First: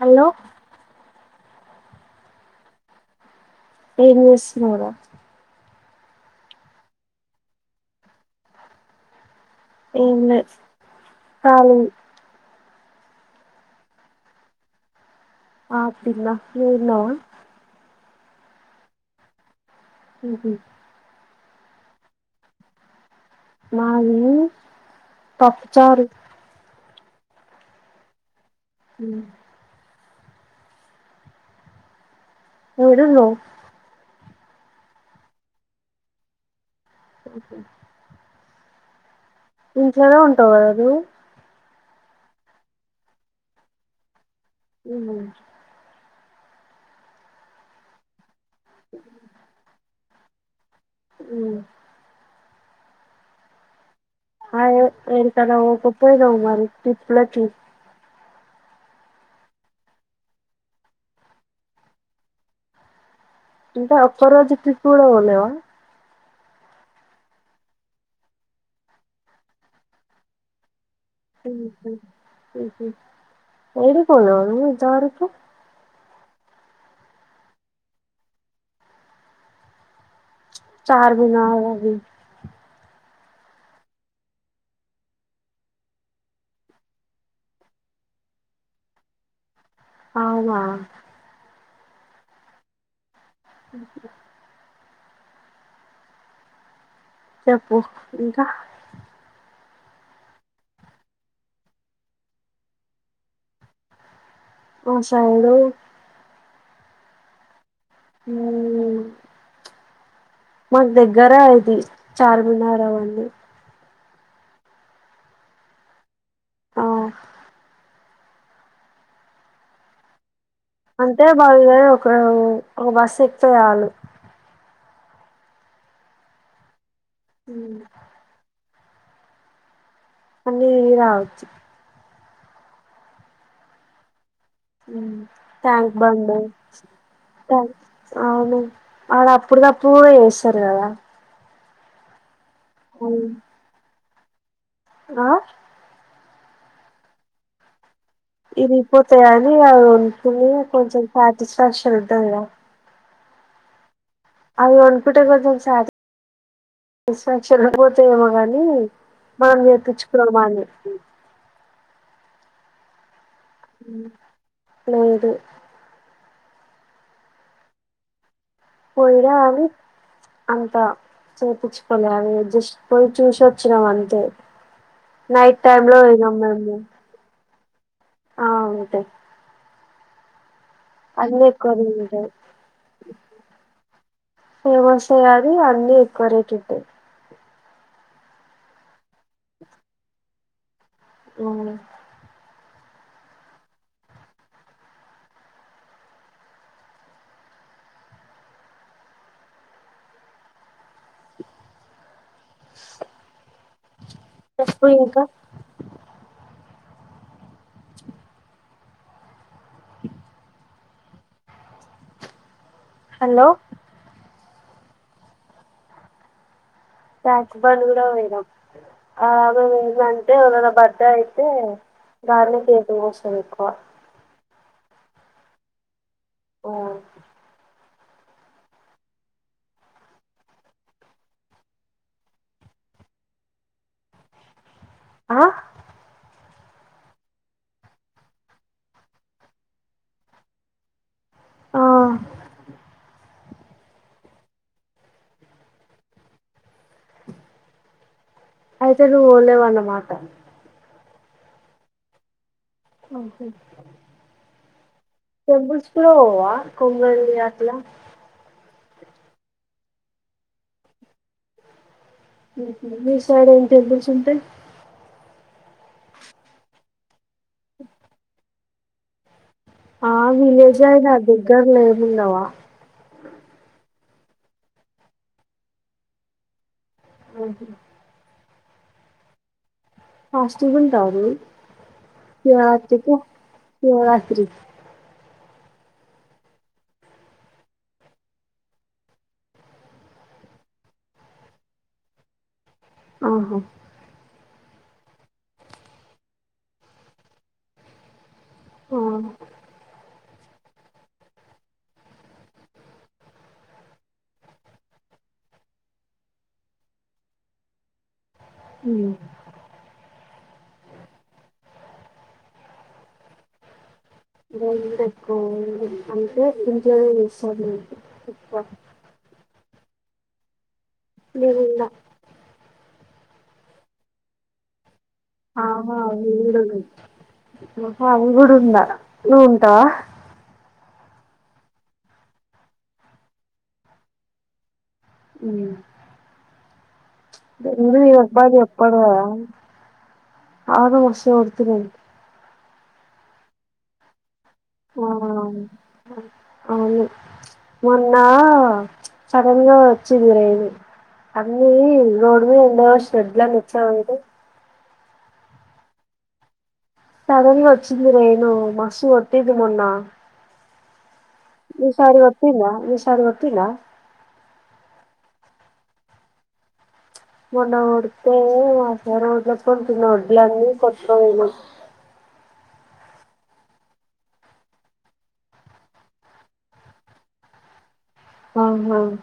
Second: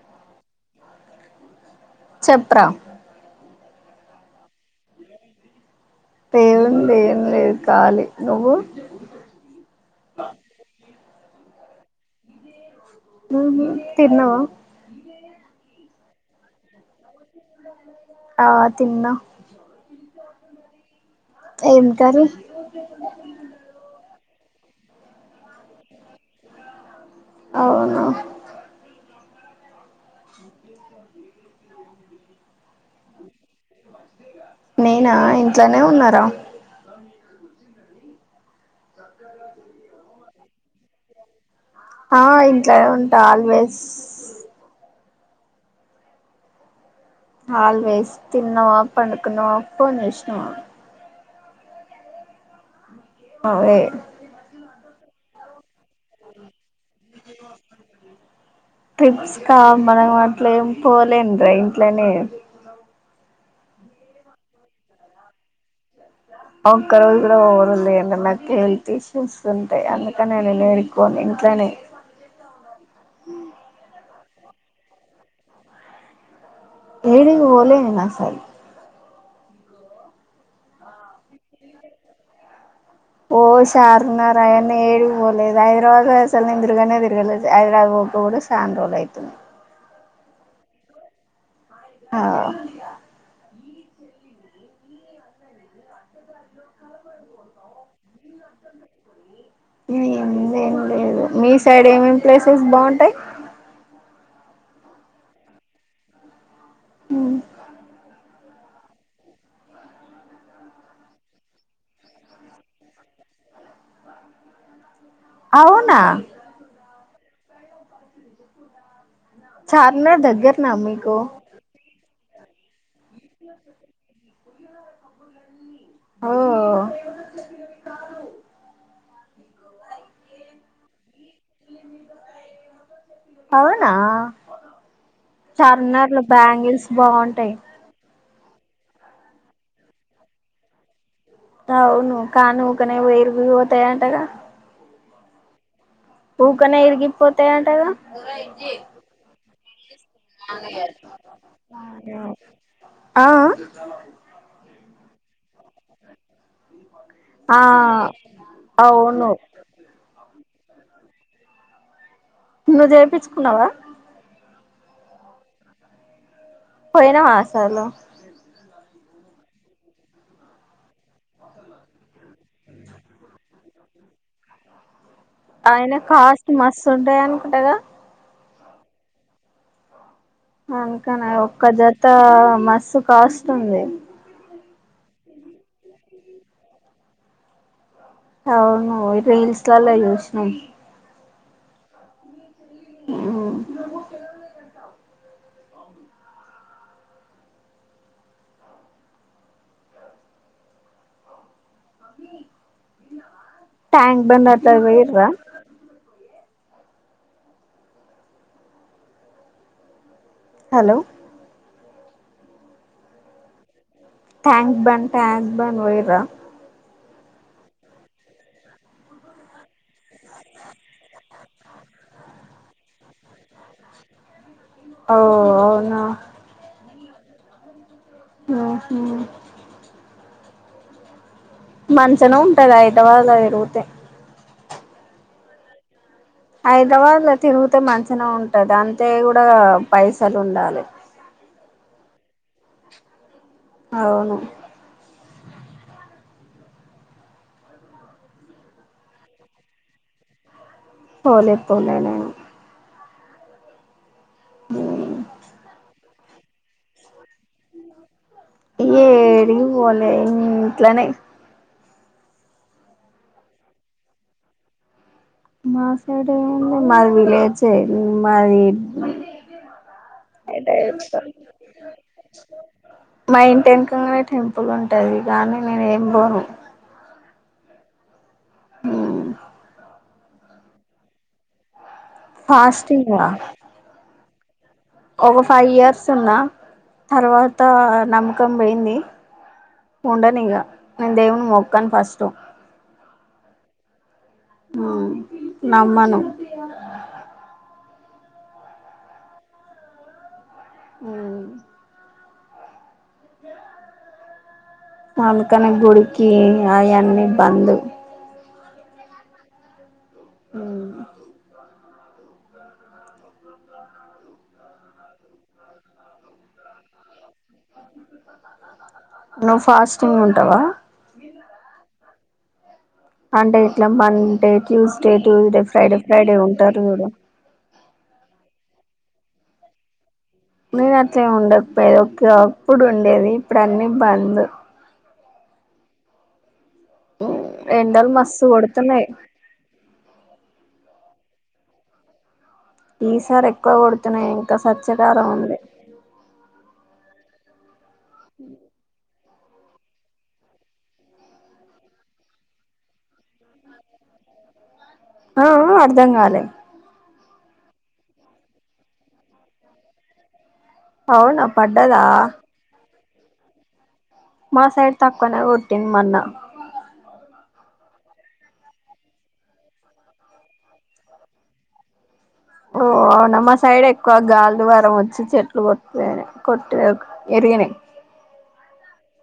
Hello చెప్రా ఏమి చేస్తున్నావ్ రా తేలింది ఏం లేదు ఖాళీ నువ్వు ఏం లే ఖాళీ నువ్వు తిన్నవ ఆ తిన్నా నువ్ తిన్నావా ఆ తిన్న ఊహూ ఏం కరి మాది పప్పు చారు అవును మ్ యాడున్నవ్ నేనా ఇంట్లోనే ఉన్నారా ఓకే ఇంట్లోనేే ఉంటావు కద నువ్ ఆ ఇంట్లనే ఉంటా ఆల్వేస్ ఉ ఆల్ వేస్ తిన్నవా పండుకున్నావా ఫోన్ జేష్ ఆ ఉ అదే అదే ఎడికన్నా పోకపోయినావు మరి ట్రిప్పులకి ట్రిప్స్ కా మనం అట్ల ఏం పోలేం రే ఇంట్లనే అంటే ఒక్కరోజు ట్రిప్ కూడా పోలేవా ఒక్క రోజు కూడా అవ్వదు లేండి నాకు హెల్త్ ఇష్యూస్ ఉంటాయి అందుకనే నేను యాడికి ఊహూ ఊహు యాడు పోలా నువ్ జారుకి ఏడికీ పోలే నేనసలు చార్ మినార్ అది ఓ సారున్నారాయన్న ఏడికి పోలేదు హైదరాబాద్ అసలు నిందిరుగానే తిరగలేదు హైదరాబాద్ పోక కూడా సానా రోజులైతుంది ఔనా ఆ [unintelligible] చెప్పు ఇంకా ఇగ ఏముంది ఏం లేదు మీ సైడ్ ఏమేమి ప్లేసెస్ బావుంటాయి ఓ సైడు మ్ మ్మ్ మాకు దగ్గర ఇది చార్మినార్ అవన్నీ అవునా ఔ చార్నా దగ్గర అంతే [unintelligible] కౌ ఒక బస్సు ఎక్తే చాలు ఓ ఓ హ్మ్ అన్నీ రావచ్చు అవునా హ్మ్ ట్యాంక్ చార్మినార్ లో బండ్ బ్యాంగిల్స్ బాగుంటాయి ట అవును ఆడ అప్పుడు గప్పుడు కూడా చేస్తారు కదా అవును కాను ఉకనే ఇరిగి పోతయ టగా ఆ ఊకనే ఇరిగిపోతాయ్ అంటగా ఇరిగిపోతయా ని [unintelligible] కానీ కొంచెం సాటిస్ఫ్యాక్షన్ ఉంటాదిగా అ ఆ అది ఒన్ పిట గ ఆ సాటిస్ఫాక్షన్ పోతేమో గాని అవును మనం చేపిచ్చుకున్నామ అని [inaudible] నువ్ జేపి కున్నవా లేదు పొయ్యినవా అసలు పోయినా అవి అంత చేపిచ్చుకోలే అవి జస్ట్ పోయి చూసొచ్చినం అంతే నైట్ టైమ్ లో పోయినం మేము కుంటగా ఆ ఉంటాయ్ అందుకనే ఒక్క ఎక్కువ రేట్ జత ఉంటాయి మస్సు కాస్ట్ ఉంది ఫేమస్ అయ్యారు ఇ అన్నీ ఎక్కువ రేటు ఉంటాయ్ అవును రీల్స్ లలో చూసినం హ్మ్ హ్మ్ ట్యాంక్ బండ్ అట్లా చెప్పు ఇంకా పొయ్యిర్రా hello hello tank bund tank bund పోయిర్రా ట్యాంక్ బండ్ కూడా పోయినం అలాగే వేందంటే ఎవరిది అన్న బడ్డే అయితే గానే కేకులు కోస్తాం ఎక్కువ ఓ అవునా ఓ ఉహు మంచనే ఉంటది హైదరాబాద్ల తిరుగుతే ఆ హైదరాబాద్ లో తిరుగితే మంచిగనే ఉంటది అంతే కూడా పైసలు ఉండాలి ఆ అవును అయితే రూల్ లేవాన్నమాట పోలేపోలే నేను టెంపుల్స్కు కూడా పోవ కొంరెల్లీ అట్లా ఏడికి పోలే ఇంట్లానే మీ సైడ్ ఏం టెంపుల్స్ ఉంటయి మా సైడ్ ఎండి మాది విలేజ్ చే మరి ఆ విలేజ్ అయిన చెప్తారు దగ్గరలో ఏం ఉండవా మా ఇంటి వెనకాలే నే టెంపుల్ ఉంటది కానీ నేను ఏం పోను హమ్ ఫాస్టింగ్ ఉంటావా నువ్వు ఫాస్టింగ్ శివరాత్రికి శివరాత్రి ఒక ఫైవ్ ఇయర్స్ ఉన్న తర్వాత నమ్మకం పోయింది ఉండనీ ఇగా నేను దేవుని మొక్కను ఫస్ట్ ఉహు హమ్ నమ్మను ఊ అందుకనే గుడికి అయన్నీ బందు ఈరోజు ఎండ ఎక్కువ ఉంది అందుకే ఇంట్లోనే చేస్తుంది ఉప్ప నువు ఫాస్టింగ్ ఉంటావా నేను ఉండా అంటే ఇట్లమ్మంటే చ్యూస్ ఆహా అవి గూడ ఆహా అవి కూడా ఉండా ఉంటా నేను అట్లెం ఉండకపోయేది ఒక అప్పుడు ఉండేది ఇప్పుడు అన్ని బంద్ ఊ ఎండలు మస్తు కొడుతున్నాయి [unintelligible] అవును మస్తు కొడుతూనయి ఈసారీ ఎక్కువ కొడుతున్నయి ఆ అవును మొన్నా సడన్ గా వచ్చిది రేను అన్నీ రోడ్ మీద ఎండో షెడ్ లన్ని నిచ్చాంవెంటి. ఆ ఆ అర్ధం గాలే సడెన్ గా ఒచ్చింది రేణు మస్తు కొట్టింది మొన్నా అవునా పడ్డదా అరు గొట్టిందా మా సైడ్ తక్కువనే కొట్టింది మన్నా మొన్న గొడ్తే ఆసారోడ్లో కొట్టిన వడ్లన్నీ కొట్గాపోయినాయ్. ఓ అవునా మా సైడ్ ఎక్కువ గాలి ద్వారం వచ్చి చెట్లు కొట్పెనాయ్ కొట్ట ఎరిగినయ్. అవునవును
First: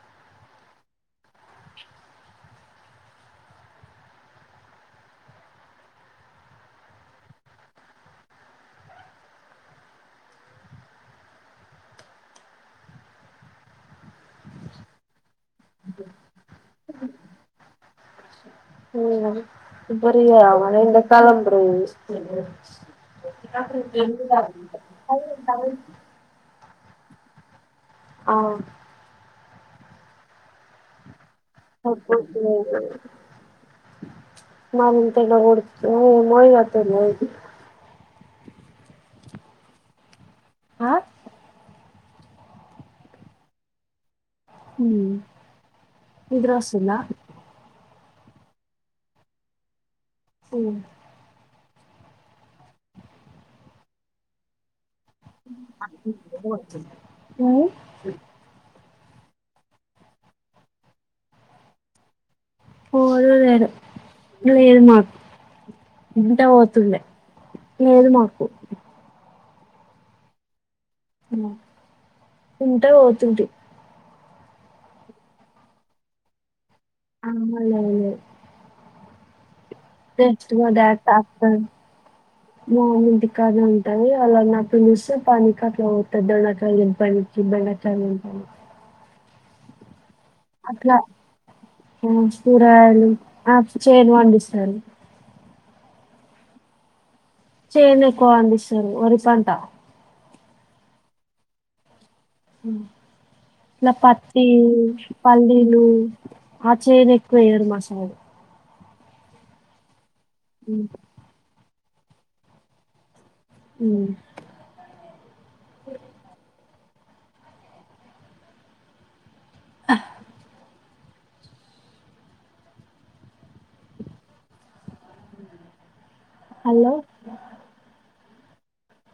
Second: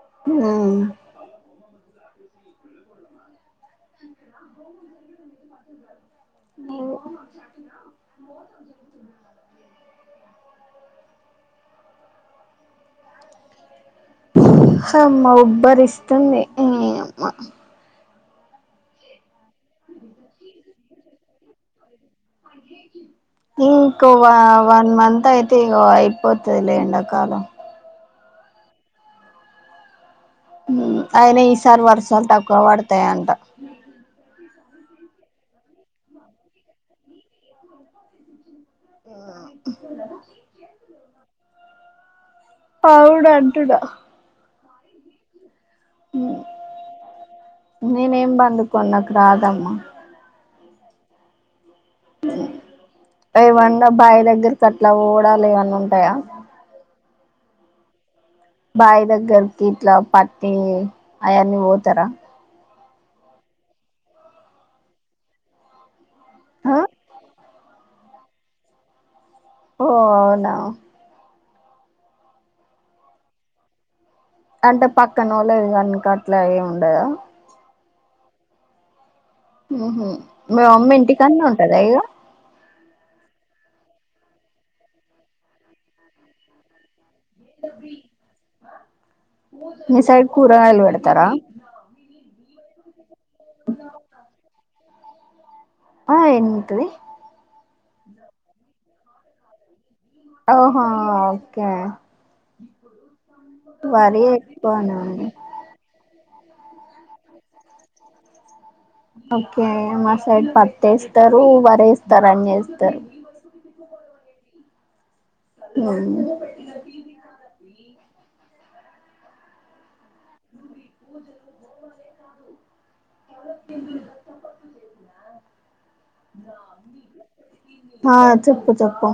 ఆ నీవు హమ్మా ఉబ్బరిస్తుంది నీయమ్మా ఎంత కాలం ప్రేమిస్ ఇంకా వ వన్ మంత్ అయితే ఇంగ అయిపోతదిలే ఎం డకాలం అవున్ హ్మ్ అయిన ఈసారి వర్సాలు తక్కువ సరిపోట్లేదు. పడతాయంట. మరింత ఓడు [inaudible] ఆ ఆ పావుడ్ అంటుడా హ్మ్ నిదరొస్తుందా నేనేం బండుకోన్ నాకు రాదమ్మా హ్మ్ ఏవన్నా బాయ్ దగ్గర కెల్ ఇట్లా పోవుడల్ ఏవన్న ఉంటాయా హ్మ్ బాయి దగ్గరకి ఇట్లా పట్టి అయన్నీ పోతరా ఓ అదిరు అ ఏదు మా ఇంట ఆ పోతులే లేదు మాకు ఓ అవునా ఉంటా పోతుంటీ అంటే పక్కన నోళ్ళది కనక అట్ల ఏమ్ ఉం అమ్మ లేలేద్ ఉహు [inaudible] మా మీ మమ్మీ ఇంటికాన్నే ఉంటదా ఇగ అమ్మ ఇంటికాడ్నె ఉం తని వాలన పిలిస్సే పని కట్లా పోతా దొండకాయల పని చిద్ధంగా చనుపని నిసార్ కూర ఎల్ వెడతారా కూరాయలు ఆప్ చేను వండిస్తరు ఆ ఏం ఉత్తది చేన్ ఎక్కువ వండిస్తరు వరి పంట ఓహా ఓకే అ నా వరి పత్తి ఎక్కువనా అండి. పల్లిలు ఆ చేను ఎక్కువ ఎయ్యరు మా సైడు ఓకే మా సైడ్ పత్తి వేస్తరు వర్ వేస్తరు అన్ని వేస్తరు హ్మ్ హ్మ్ హ్హ నువ్ జదువు పో ఎవ లొచ్చి తెంపిల్లు వస్సకొట్లు తెంపినా హలో చెప్పు చెప్పు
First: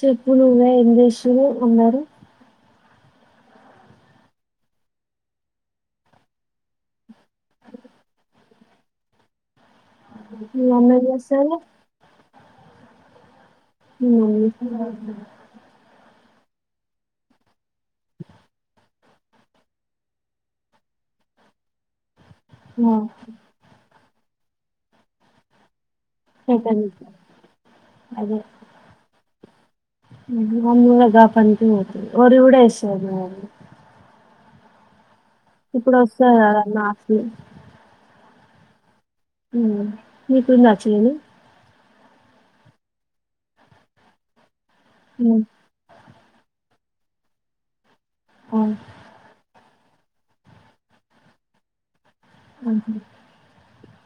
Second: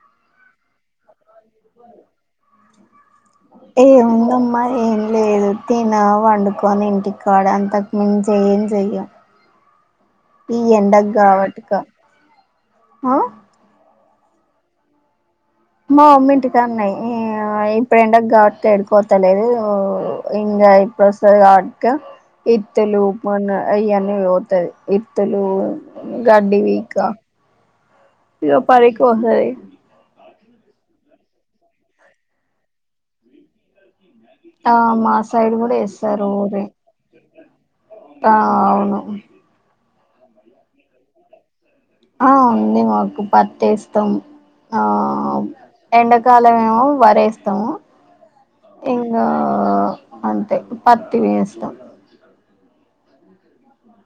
చెప్పు నువ్వే ఏం చేస్స్ తూ ఉన్నారు ఏముందమ్మా ఏం లేదు తిన వండుకొని ఇంటి క్కడ అంతకు మించి ఏం చెయ్య ఈ మీ మమ్మీ ఏం చేస్తది ఎండకిగావటిక ఆ మీ మమ్మీ కూరగాయలు దగర మా అమ్మ ఇంటికాన్నే ఏవై ఎండకిగావట్టి ఎడ్ పోతలేదు ఇంగ ఇప్పుడు వస్పది కావ క ఆ ఇత్తలు మొన్న అయ్యన్ ఇగ పోతాది ఇత్తలు గడ్డి సెకండ్ వీకా ఇగ పనికి వోతాది మూములుగా పనికి వోతది వడి కూడా వేస్సాది మా అమ్మ ఆమ ఇప్పుడు వస్తారు నాస్లు ఆ అవును మీకు నచ్చలే ఆ ఉంది మాకు పతే ఇస్తాం అ ఎంండకాల ఏేమో వరేస్తాము ఆ ఇకా అంతే పత్తి వ ఇస్తాం అక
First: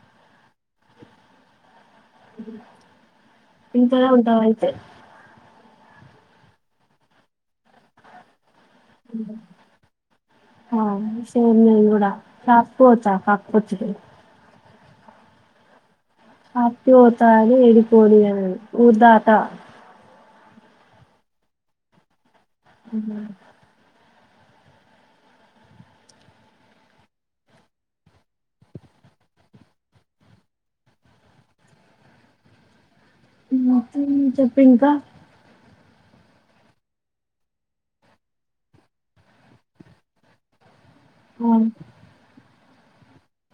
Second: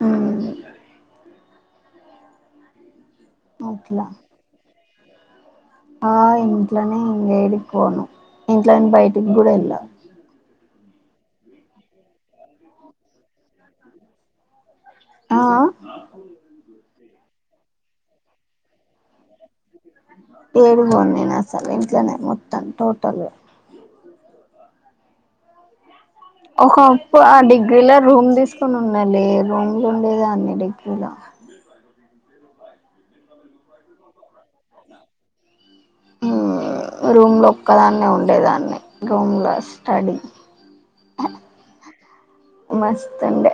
అవు గు ఇంతర అట్లా ఉంటాయితే ఆ ఇంట్లనే ఇంగేడి పోను ఇంట్లోని బయటికి కూడా వెళ్ళాం ఆ సేమ్ నేను కూడా కాకపోవోచా కాకపోవచ్చు ఆ ఆ పోత అని ఏడికి పోనియాలేదు ఊరూ దాట ఏమో నే నేన్ అసలు ఇంట్లోనే లేను తను తోటలే ఒక్కప్పుడు ఆ డిగ్రీలో రూమ్ తీసుకొని ఉన్నానే రూమ్లు ఉండేదని డిగ్రీల ఉహం చెప్పు ఇంకా ఉమ్ రూమ్ల ఒక్కదాన్నే ఉండేదని రూమ్ల స్టడీ అవు మాస్తుండే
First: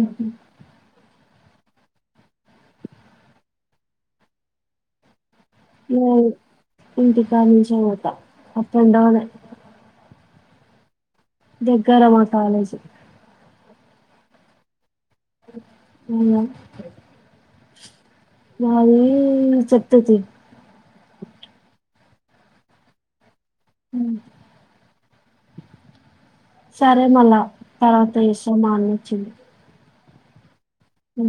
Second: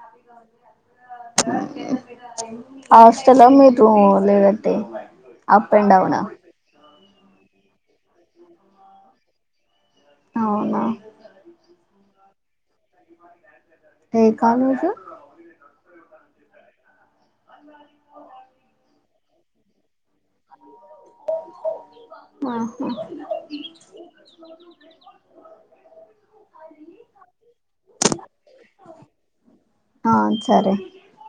ఉహూ హాస్టలా మీరు లేదంటే అప్ అండ్ డౌనా ఇంటికడినుంచే పోత అప్ అండ్ డౌన్ఎ అవునా దగ్గర మా కాలేజీ ఎ కాలేజు అవునా మాది చెప్తతియ్ ఆహా హ సరే మళ్ళా తర్వాత ఇసా మానిచ్చింది ఆ సరే హ